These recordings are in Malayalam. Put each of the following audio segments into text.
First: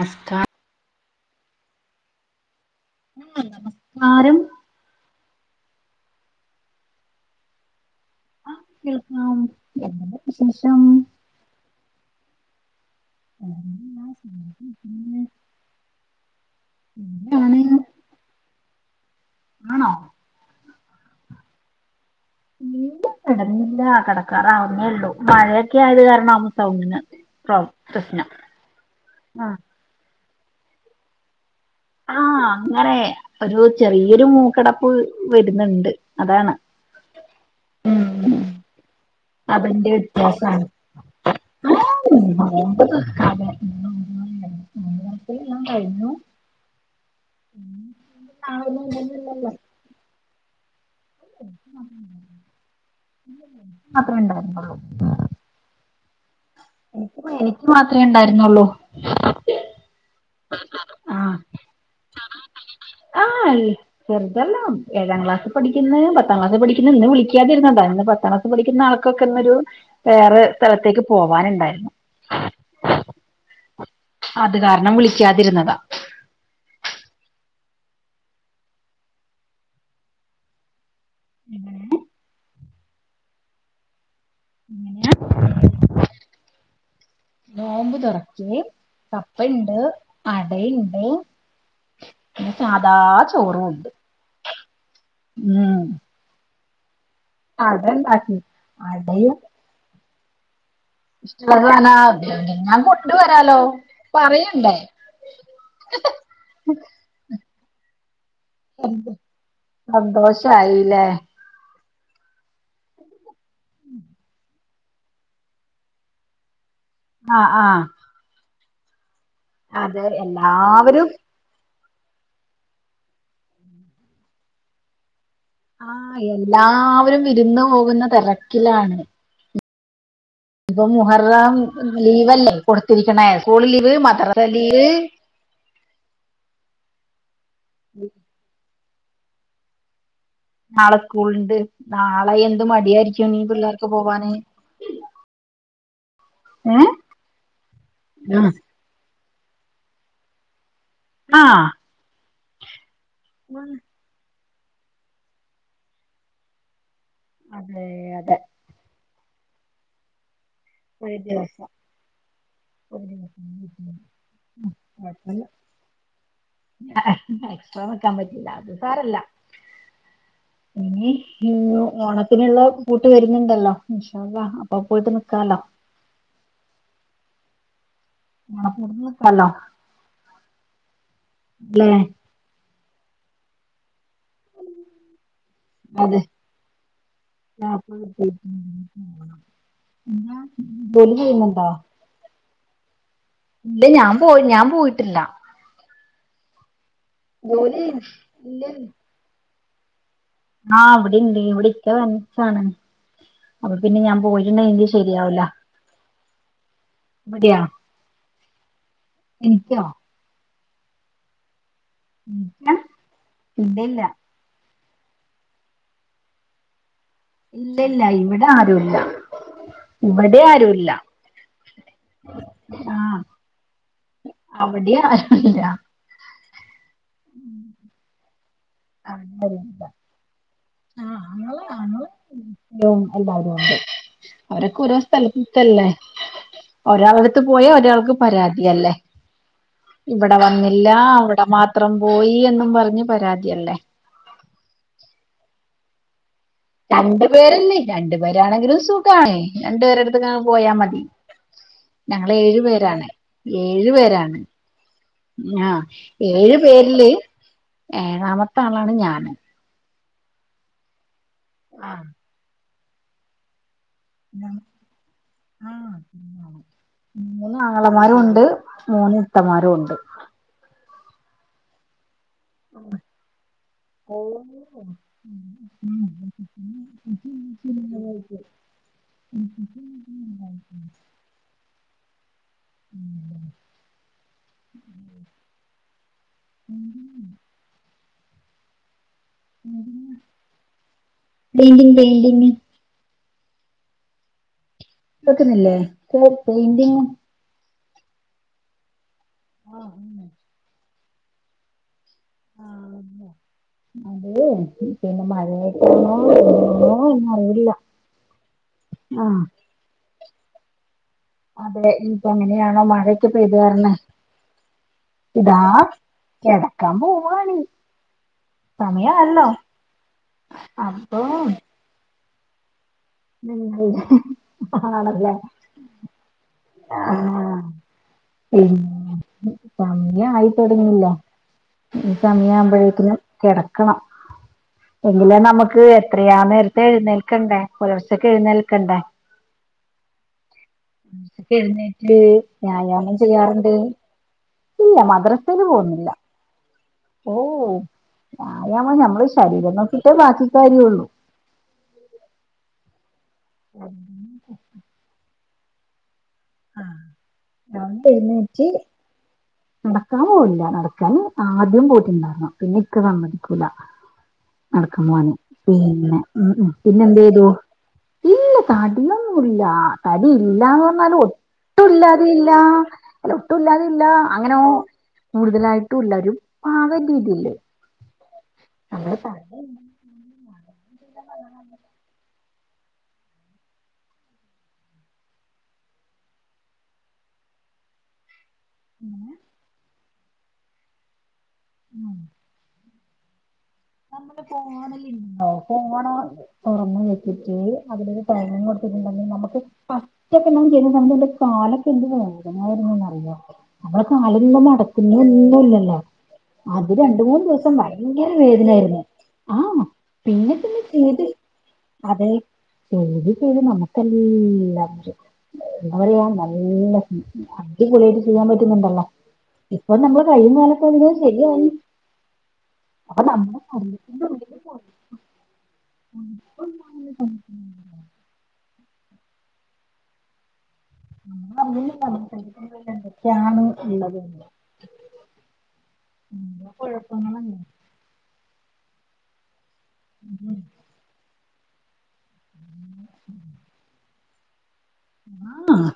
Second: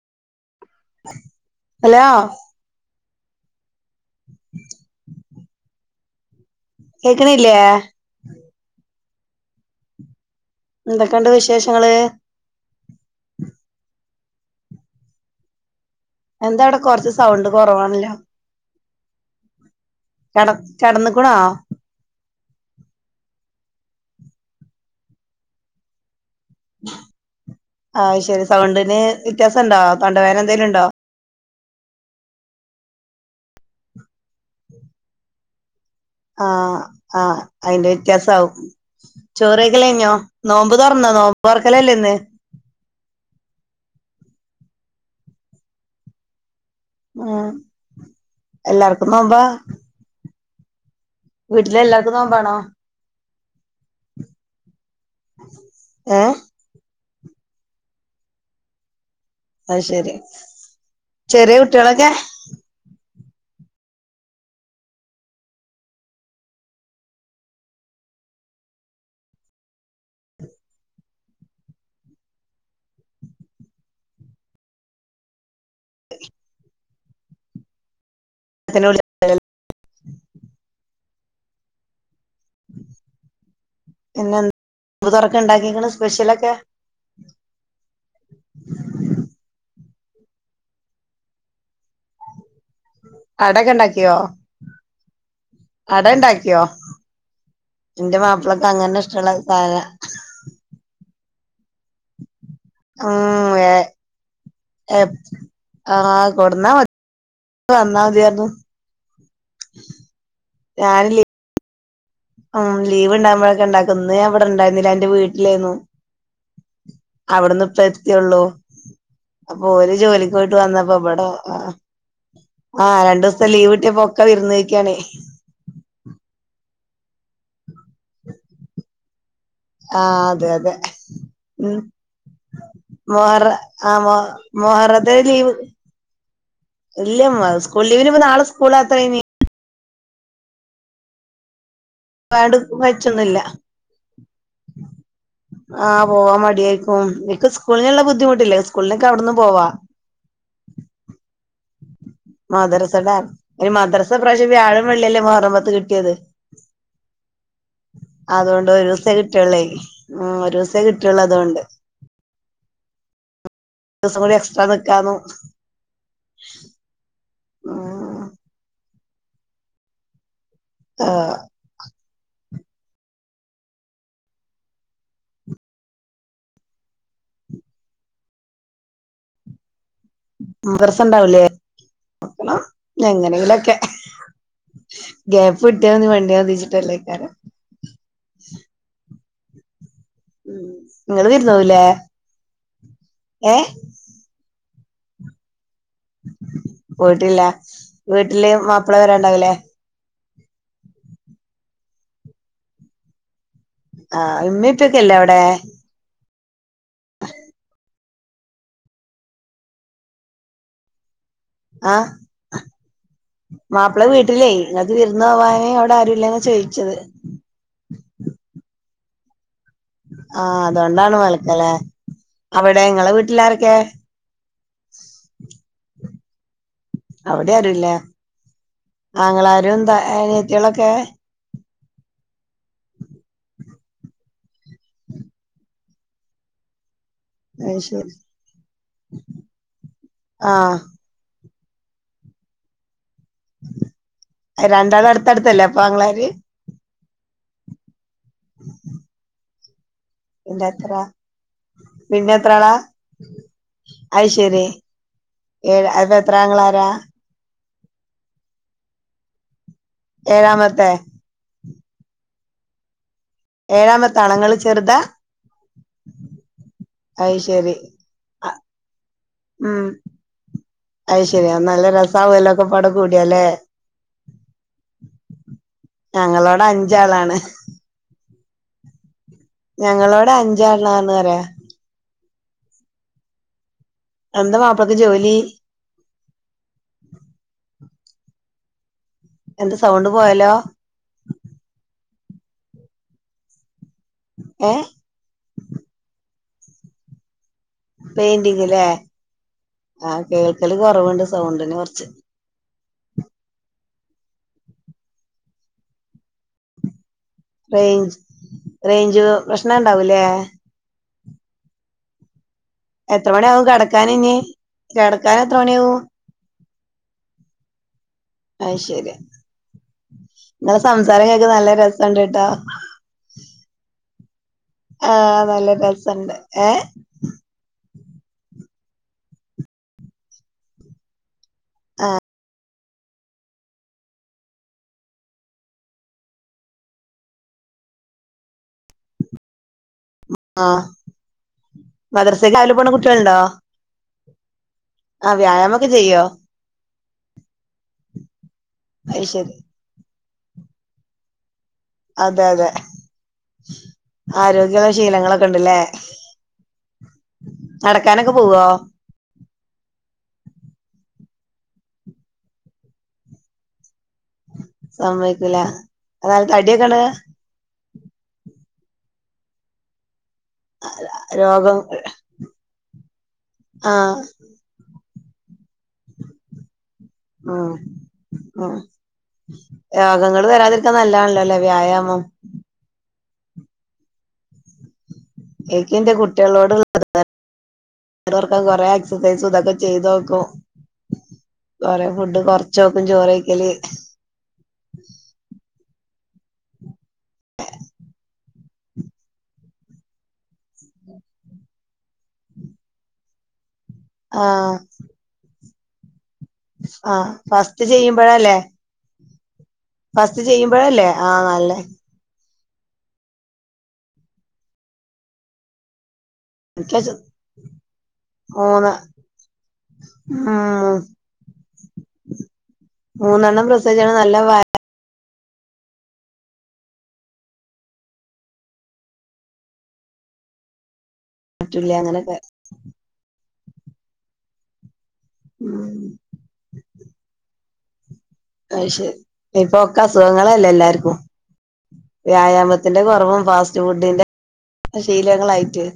[unintelligible] സ്കാ അലോ [inaudible] സ്കാരം കേക്ക്ണില്ലേ കേൾക്കാം [inaudible] വിശേഷം എന്തൊക്കെണ്ട് വിശേഷങ്ങള് [inaudible] എന്താ അവ്ടെ കൊർച്ച് സൗണ്ട് എവിടെയാണ് കൊറവാണല്ലോ ആണോ കെട കെടന്ന്ക്ക്ണോ ഇല്ല [unintelligible] കെടന്നില്ല കെടക്കാറാവുന്നേ ഒള്ളൂ മഴയൊക്കെ ആയത് കാരണം ആയ്ശരി സൗണ്ടിന് ആ വിറ്റ്യാസണ്ടോ തൊണ്ടവേന എന്തെലുണ്ടോ ആഹ് അങ്ങനെ ഒരു ചെറിയൊരു മൂക്കടപ്പ് വരുന്നുണ്ട് അതാണ് ആഹ് ആഹ് അയ്ന്റെ വിറ്റ്യാസാവും അതെൻ്റെ വെറ്റ്യാസാണ് തുറക്കലല്ലേ [unintelligible] ഇന്ന് ന്‌ക്കാന് [inaudible] നോമ്പ് തൊറക്കലെല്ലാം കഴിഞ്ഞു ആഹ് എല്ലാർക്കും മാത്രമേ നോമ്പ വീട്ടിലെല്ലാർക്കും നോമ്പാണോ [inaudible] ഏഹ് എനിക്ക് മാത്രെ ണ്ടായിര്ന്നൊള്ളൂ അയ്ശരി ആഹ് ചെറിയ കുട്ടിയേളൊക്കെ ആഹ് അൽ ചെർതെല്ലാം ഏഴാം ക്ലാസിപ്പഠിക്ക്‌ന്നെ പത്താം ക്ലാസി പഠിക്ക്ന്നെ പിന്നെ വിളിക്കാതിര്ന്നന്ത ഇന്ന് പത്താംക്ലാസ് വിളിക്കുന്ന ആൾക്കൊക്കെ ഇന്നൊരു വേറെ സ്ഥലത്തേക്ക് പോവാനുണ്ടായിരുന്നു അത് കാരണം വിളിക്കാതിരുന്നതാ [unintelligible] [unintelligible] പിന്നെൻ [inaudible] തൊറക്ക് ണ്ടാക്കീക്ക്ണ് സ്പെഷ്യലൊക്കെ നോമ്പ് തൊറക്ക് കപ്പെണ്ട് അടയ്ണ്ട് ന്നെ സാധാ അടയൊക്കെ ചോറൂണ്ട് ഉണ്ടാക്കിയോ അട ണ്ടാക്കിയോ അട ന്റെ ഉണ്ടാക്കി മാപ്പിളക്ക് അങ്ങനെ അടയും ഷ്ടള്ളഹ് സാന ഇഷ്ടള്ള സാന ഞാൻ കൊണ്ട് ഉം വരാലോ ഏ പറയണ്ടേ ആഹ് കൊട്ന്നാ [inaudible] വന്നാ അതിയാർന്നു സന്തോഷായീലെ ആഹ് ലീവ് ണ്ടാവുമ്പഴൊക്കെ ണ്ടാക്കുംന്ന് ഞാൻ വടെ ണ്ടായ്ന്നില എന്റെ വീട്ടിലേയ്ന്നു ആഹ് അവടന്ന് ആഹ് പ്പെത്തിയൊള്ളൂ അപ്പൊ ഓല് അതെ ജോലിക്ക് പോയിട്ട് വന്നപ്പോ എല്ലാവരും ബട ആഹ് ആഹ് രണ്ടൂസത്തെ ലീവ് ട്ടിയപ്പോ ഒക്ക വിരുന്ന് പൊയ്ക്കാണേയ് ആഹ് എല്ലാവരും വിരുന്ന് പോകുന്ന തെരക്കിലാണ് ആഹ് അതെ അതെ ഇപ്പൊ മുഹറം ഉം ലീവല്ലേ കൊടുത്തിരിക്കണേ വേറെ സ്കൂൾ ലീവ് ആ മ മദ്രസ ലീവ് മുഹറത്തിന് ലീവ് ഇല്ല മ്മ സ്കൂൾ ലീവിന് ഇപ്പ നാളെ സ്കൂളാതെയ്നി നാളെ സ്കൂൾണ്ട് നാളെ പാട് എന്ത് മടിയായിരിക്കും വെച്ചൊന്നുമില്ല ഇനീ പിള്ളേർക്ക് പോവാന് ആഹ് പോവാൻ ഏഹ് മടിയായിരിക്കും നിക്ക് സ്കൂളിന്ള്ള ബുദ്ധിമുട്ടില്ലേ സ്കൂളിനൊക്കെ അവിടുന്നും പോവാ ആഹ് മദ്‌റസട അയ്ന് മദ്രസ ഇപ്രാശ്യം വ്യാഴം വെള്ളിയല്ലേ മുഹറം പത്ത് കിട്ടിയേത് അതേ അതെ ഒരൂസെ കിട്ടിയൊള്ളെയ് ഉം ഒരൂസെ കിട്ട് ഒരു ദിവസം [inaudible] ഉം ദിവസം കൂടി എക്സ്ട്രാ ഉം നിക്കാന്ന് കൊഴപ്പല്ല എക്സ്ട്രാ ന്ക്കാൻ ഉം പറ്റ് ഇല്ല അത് സാരല്ല ഇനി ആഹ് ഓണ പിന്നെ ള്ള പൂട്ട് വരുന്നുണ്ടല്ലോ ഇഷ അള്ള അപ്പൊ പോയിട്ട് നിക്കാലോ മണപ്പുറത്ത് നിക്കാലോ മദ്രസണ്ടാവുലെ അല്ലേ [unintelligible] എങ്ങനെലൊക്കെ ഗ്യാപ്പ് ഇട്ടിയതി അതെ വണ്ടിയതിച്ചിട്ടല്ലേക്കാര [unintelligible] എന്താ ഉം ജോലി ഇങ്ങള് വിരുന്നു ചെയ്യുന്നുണ്ടോ പോവില്ലേ ഇല്ല ഞാൻ പോയി ഞാൻ പോയിട്ടില്ല പോയിട്ടില്ല ജോലി വീട്ടില് ഇല്ലേ മാപ്പിള വരാണ്ടാവൂലേ ആഹ് ഇവിട്ണ്ട് ഇവിട് ഇക്ക തനിച്ചാണ് അപ്പൊ പിന്നെ ഞാൻ ആഹ് ഇമ്മീം പോയിട്ടുണ്ടെങ്കി ഇപ്പൊക്കെ ഇല്ലേ ശരിയാവില്ല അവിടെ അതെയാ എനിക്കോ ആഹ് ഇല്ല ഇല്ലില്ല മാപ്പിളെ വീട് ട്ടില്ലേ നിങ്ങക്ക് വിർന്ന് പോവാനേ അവിടെ ആരുല്ലേന്നാ ചോയിച്ചത്. ഇല്ല ഇല്ല ഇവിടെ ആരുല്ല. ഇവിടെ ആഹ് ആരുല്ല അതൊണ്ടാണ് വൽക്കലെ അവിടെ ഇങ്ങളെ വീട്ടിലാരൊക്കെ. അവിടിയും ആരുല്ല. അവിടെ ആരുല്ലേ. ആങ്ങളാരും എന്താ അനിത്തിളൊക്കെ. [unintelligible] [unintelligible] എല്ലാരും ഉണ്ട് അവരൊക്കെ ഓരോ സ്ഥലത്ത് നിക്കല്ലേ ഒരാൾ രിടിത്ത് പോയാ അയ്ശരി ഒരാൾക്ക് പരാതിയല്ലേ ഇവിടെ ആഹ് വന്നില്ല അവിടെ മാത് ത്രം പോയി എന്നും പറഞ്ഞ് പരാതിയല്ലേ. രണ്ടാളും അടുത്തടുത്തല്ലേ അപ്പൊ ആങ്ങളാര്? രണ്ടു പേരല്ലേ രണ്ടു പേരാണെങ്കിലും സുഖാണ് രണ്ടു പേരെടുത്ത് ങ്ങക്ക് പിന്നെ പോയാ എത്ര മതി. പിന്നെ ഞങ്ങള് എത്ര ഏഴു ആളാ പേരാണ്, ഏഴു അത് പേരാണ്. ശരി ആഹ് ഏഴ് അപ്പൊ എത്ര ഏഴു ആങ്ങളാരാ പേരില് ഏഴാമത്തെ ആളാണ് ഞാന്. ഏഴാമത്തെ. ആഹ്. ഏഴാമത്തെ ആളൊ ങ്ങള് ചെറുതാ. അത് മൂന്ന് ശരി ആങ്ങളമാരുംണ്ട് മൂന്ന് ഇത്തമാരും ഉണ്ട്. അയ് ശരി അത് നല്ല രസാവുല്ലോ. ഒക്കെപ്പാടെ കൂടിയാലേ ഓ [inaudible] ഞങ്ങളോടെ അഞ്ചാളാണ് [unintelligible] ഞങ്ങളിവിടെ അഞ്ചാളാന്ന് പറയ. [inaudible] എന്ത ബാപ്പക്ക് ജോലി? [inaudible] എന്താ സൗണ്ട് പോയല്ലോ. Building painting. ഏ കേക്കുന്നില്ലേ കേ പെയിന്റിങ്ങ്. പെയിന്റിങ്ങല്ലേ ആ ആഹ് കേൾക്കല് കുറവുണ്ട് സൗണ്ടിന് കുറച്ച്. ആ അതേ പിന്നെ മഴയായിട്ടാണോ എന്നറിയില്ല റേഞ്ച് റേഞ്ച് ആഹ് പ്രശ്നം ഇണ്ടാവൂല്ലെ. അതെ ഇനിപ്പ എങ്ങനെയാണോ മഴക്കെ എത്ര പെയ്തു മണിയാവും കാരണെ. കെടക്കാൻ ഇനി കെടക്കാൻ എത്ര ഇതാ മണിയാവും കെടക്കാൻ പോവാണ്. അയ് ശരി സമയായല്ലോ ങ്ങടെ അപ്പൊ സംസാരം കേക്കാൻ നല്ല രസംണ്ട്ട്ടോ. [unintelligible] ആണല്ലേ ആഹ് നല്ല രസണ്ട്. ഏ ആഹ് പിന്ന സമയ ആയി തുടങ്ങീല്ല. ഈ സമയം ആവുമ്പഴേക്കിനും കെടക്കണം. എങ്കിലേ നമുക്ക് എത്രയാ നേരത്തെ എഴുന്നേൽക്കണ്ടേ? പുലർച്ചെക്ക് എഴുന്നേൽക്കണ്ടേ? ആഹ്. പുലർച്ചെ എഴുന്നേറ്റ് മദ്രസക്ക് രാവിലെ പോണ വ്യായാമം കുട്ടികളുണ്ടോ ചെയ്യാറുണ്ട്. ഇല്ല ആഹ് മദ്രസെല് വ്യായാമൊക്കെ പോകുന്നില്ല. ചെയ്യോ ഓ വ്യായാമം അത് ഞമ്മള് ശരി ശരീരം നോക്കിട്ടേ ബാക്കി കാര്യള്ളൂ. അതെ അതെ ആരോഗ്യള്ള ശീലങ്ങളൊക്കെ ഉണ്ടല്ലേ? ആഹ് രാവിലെ നടക്കാനൊക്കെ പോവോ? എഴുന്നേറ്റ് നടക്കാൻ പോവില്ല നടക്കാൻ ആദ്യം പോയിട്ടിണ്ടാർന്നു പിന്നെ ഇക്ക സമ്മതിക്കൂല നടക്കാൻ പോവാന് സമ്മയ്ക്കൂല പിന്നെ അതായത് ഉം ഉം തടിയൊക്കെണ്ട് പിന്നെന്തെയ്തു ഇല്ല തടിയൊന്നും ഇല്ല തടി ഇല്ലാന്ന് പർഞ്ഞാല് ഒ രോഗം ഒട്ടും ഇല്ലാതെ ഇല്ല അല്ല ഒട്ടും ഇല്ലാതെ ഇല്ല ആഹ് അങ്ങനെ കൂടുതലായിട്ടും ഇല്ല ഒരു പാകം രീതീല് ആഹ് രോഗങ്ങള് വെരാതിരിക്കാൻ നല്ലതാണല്ലോല്ലേ വ്യായാമം ഇൻക്കിന്റെ കുട്ട്യാളോട് [unintelligible] [unintelligible] കൊർക്കാൻ കൊറെ എക്സസൈസും ഇതൊക്കെ ചെയ്തോക്കും കൊറെേ ഫുഡ് കൊർച്ചോക്കും ചോറെയ്ക്കല് നമ്മളെ ഫോണില്ണ്ടോ ഫോണ് തൊറന്ന് വെച്ചിട്ട് അതിലൊരു ടൈമിങൊ ട്ത്ത്ണ്ടെങ്കി നമ്മക്ക് [unintelligible] ചെയ്യ്ത്ട്ട്ണ്ടെങ്കി ന്റെ കാലൊക്കെ എന്ത് വേദനായിരുന്നുന്നറിയോ നമ്മള് കാലൊന്നും ആഹ് മടക്കുന്നൊന്നുല്ലല്ലോ അത് രണ്ട് ആഹ് മൂന്ന് ദിവസം ഫസ്റ്റ് ഭയങ്കര വേ ചെയ്യുമ്പഴല്ലേ യിരുന്നു ആഹ് ഫസ്റ്റ് ചെയ്യുമ്പഴല്ലേ ആഹ് നല്ലെ അതെ ചെയ്ത് ചെയ്ത് നമുക്കെല്ല [unintelligible] എന്താ പറയാ നല്ല എനിക്ക് [unintelligible] അടിപൊളിയായിട്ട് ചെയ്യാൻ മൂന്ന് പറ്റ്ന്ന്ണ്ടല്ലോ ഇപ്പൊ നമ്മളെ കയ്യും ഉം കാലൊക്കൊന്ന് ശരിയായി അപ്പൊ നമ്മുടെ മൂന്നെണ്ണം പ്രസവിച്ചാണ്ട് ശരീരത്തിന്റെ നല്ല ഉള്ളിൽ വ പോലും വയറ്റില്ലേ അങ്ങനൊക്കെ [unintelligible] എന്തൊക്കെയാണ് ള്ളത് [unintelligible] ഉം കൊഴപ്പങ്ങളാണ് അത് ശെരി ഇപ്പൊക്കെ അസുഖങ്ങളല്ലെ എല്ലാര്ക്കും വ്യായാമത്തിന്റെ കൊറവും ഫാസ്റ്റ് ഫുഡിന്റെ ശീലങ്ങളായിട്ട്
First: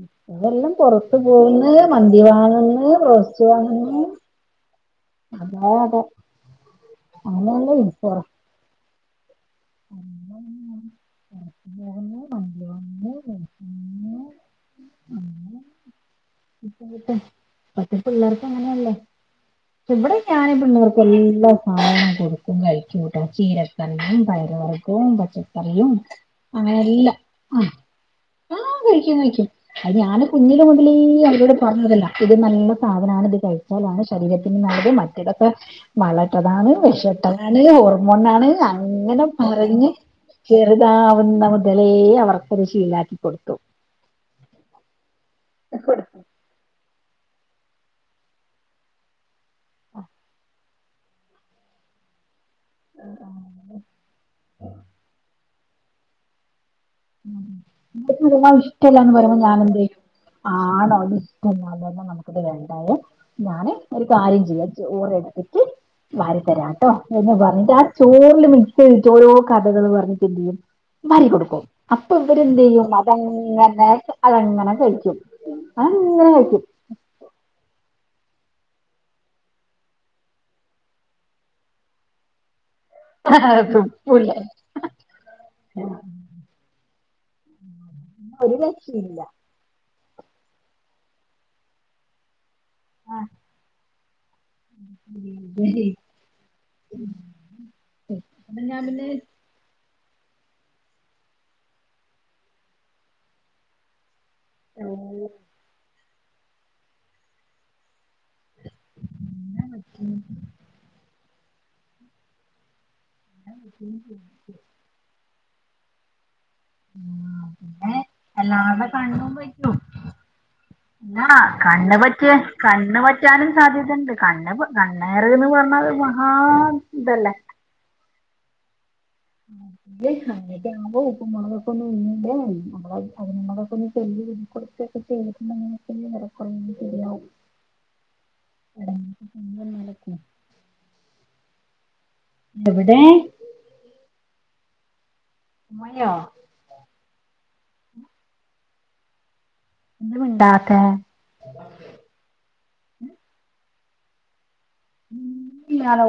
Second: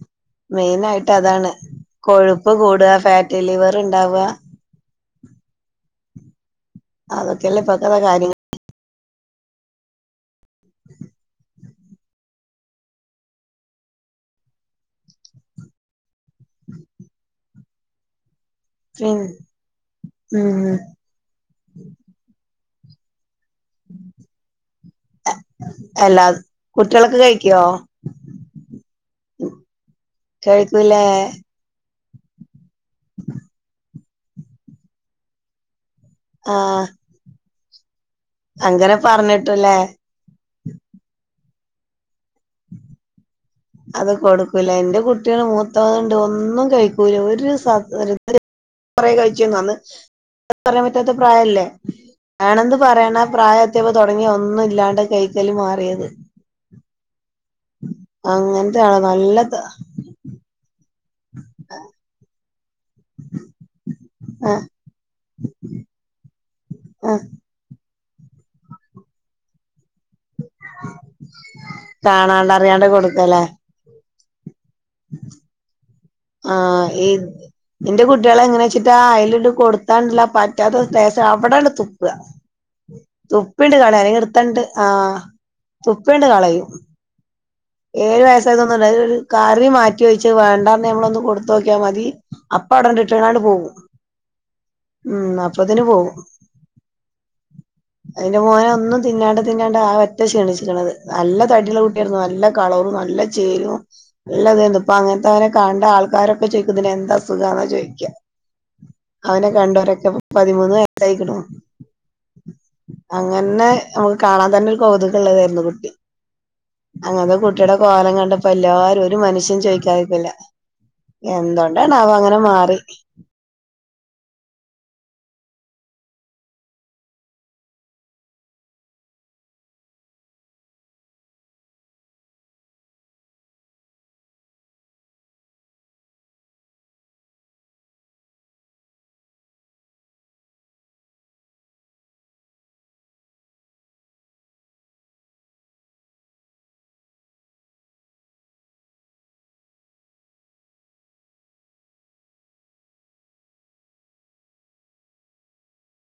ഇപ്പെ എല്ലം മെയിനായിട്ട് പൊറത്ത് അതാണ് പോവ്ന്ന് മന്തി കൊഴുപ്പ് വാങ്ങ്ന്ന് കൂടാ ഫാറ്റ് ബ്രോസ്റ്റ് ലിവർ വാങ്ങ്ന്ന് ഇണ്ടാവ അതാ അവടെ അതൊക്കെയല്ലേ ഇപ്പഴത്തെ [unintelligible] കാര്യങ്ങൾ [unintelligible] [unintelligible] വാങ്ങുന്നു റോസ്റ്റ്. കിട്ടും കിട്ടും ഇപ്പത്തെ പിള്ളേർക്കങ്ങനെയല്ലെ [unintelligible] ഇവടെ ഞാൻ ഉം പിള്ളേർക്ക് എല്ലാ സാധനം കൊടുക്കും കഴിക്കും ട്ടോ ശീലായി തൈരും പയറ് വർഗും പച്ചക്കറിയും അല്ലാ അങ്ങനെല്ലാം കുട്ടികളൊക്കെ കഴിക്കോ ഉം ആഹ് കഴിക്കും കഴിക്കും അത് ഞാന് കുഞ്ഞില് മുതലേ കഴിക്കൂലേ അവരോട് പറഞ് വിടലാ ഇത് നല്ല സാധനാണ് ഇത് കഴിച്ചാലാണ് ശരീരത്തിന് നല്ലത് മറ്റേതൊക്കെ വളട്ടതാണ് ആഹ് വിഷട്ടതാണ് ഹോർമോണാണ് അങ്ങനെ പറഞ്ഞ് ചെറുതാവുന്ന മുതലേ അവർക്കത് ശീലാക്കി കൊടുത്തു അത് കൊടുക്കുലെ ഇന്റെ കുട്ട്യാള് മൂത്തത്ത് കൊടുത്തു ണ്ട് ഒന്നും കഴിക്കൂല ഒരു സാ [unintelligible] കൊറെ കഴിച്ചിന്നു അന്ന് പറയാൻ പറ്റാത്ത പ്രായല്ലേ വേണംന്ന് പറയ്ണ പ്രായെത്യപ്പോ തൊടങ്ങി ഒന്നും ഇല്ലാണ്ട് കയ്ക്കല് മാറിയത് [unintelligible] അങ്ങനത്തെ ആളാ ഇഷ്ടല്ലാന്ന് പറയുമ്പോ നല്ല ഞാനെന്തെയ്യും ആണോ അത്ഷ്ടല്ല [unintelligible] നമക്ക്‌ത് രണ്ടായും ഞാന് ഒരു കാര്യം ആഹ് ചെയ്യാ ചോർ എടുത്തിട്ട് വാരിതരാട്ടോ ആഹ് എന്ന് പറഞ്ഞിട്ട് ആഹ് ചോറ്‌ല് മിക്സെയ്ത്ട്ട് ഓരോ കഥകള് പറഞ്ഞിട്ടെന്തെയ്യും വാരി കൊടുക്കും പ്പ കാണാണ്ട് അറിയാണ്ട് വരെന്തെയും കൊടുക്കലേ അതങ്ങനെ അതങ്ങനെ കഴി [inaudible] അതങ്ങ ആഹ് ഈ ഇന്റെ കുട്യേളെങ്ങനെച്ചിട്ട അയലിണ്ട് കൊടുത്താണ്ടല്ലോ പറ്റാത്ത ടേസ അവിടണ്ട് തുപ്പ. തുപ്പിണ്ട് കളയ ല്ലെങ്കി തുപ്പൂല്ല എടുത്തണ്ട് ആഹ് തുപ്പിണ്ട് കളയും. ഏഴ് ഒരു വയസായി ഒന്നുണ്ട് അയ് ഒരു രക്ഷയില്ല കറി മാറ്റി വെച്ചു വാണ്ടാന്ന് മ്മളൊന്ന് കൊടുത്തോക്കിയാ മതി. അപ്പ അവടണ്ട്ട്ട് ങ്ങാണ്ട് പോവും ഉം അപ്പൊത്തിന് പോവും. അയ്ന് അത് ഞാൻ മോനൊന്നും പിന്നെ തിന്നാണ്ട്. തിന്നാണ്ട് ആ വറ്റെ ക്ഷീണിച്ചിക്കണത് നല്ല തടിള്ള കുട്ടിയാര്ന്നു നല്ല കളറും നല്ല ചേലും. ഇള്ള തേന്ന് ഇപ്പൊ അങ്ങനത്തെ അവനെ കാണ്ട ആൾക്കാരൊക്കെ ചോയിക്കും ഇതിന് എന്ത അസുഖാന്നാ ചോയിക്ക്യ അവനെ കണ്ടോരൊക്കെ പതിമൂന്ന് വയസായിക്കുണൂ. അങ്ങനെ നമുക്ക് കാണാൻ തന്നെര് കൗതുകള്ളതെരുന്നു കുട്ടി അങ്ങനെ കുട്ടിടെ കോലം കണ്ടപ്പോ അല്ലാതെ എല്ലാരും ഒരു കണ്ണും മനുഷ്യൻ വയ്ക്കും ചോയിക്കാതിരിന്നില്ല. ആ എന്തോണ്ടാ കണ്ണ് ണാവോ പറ്റിയ അങ്ങനെ മാറി. കണ്ണ് പറ്റാനും സാധ്യതണ്ട് കണ്ണ്പ് കണ്ണേറേന്ന് പറഞ്ഞാ അത് മഹാ ഇതല്ലേ. [unintelligible] ല്ലേ അങ്ങനോക്കമ്പോ ഉപ്പും, മുളകും, ഒക്കെ ഒന്ന് ഉമഴിഞ്മ്പോ നമ്മളത് അത് നമ്മളൊക്കെ ഒന്ന് ചെലീയൂതി ക്കൊട്‌ത്. ഒക്കെ എഴുന്നേൽക്കുംമ്പ ങ്ങനെ [unintelligible] കുറന്ന് ശെരിയാവും. എടഞ്ഞീട് ഉഞ്ഞ ഏലെ കും. ദിവിടെ ആയി മയോ? എന്ത മിണ്ടാത്തെ? ഉം ഇയാളോ?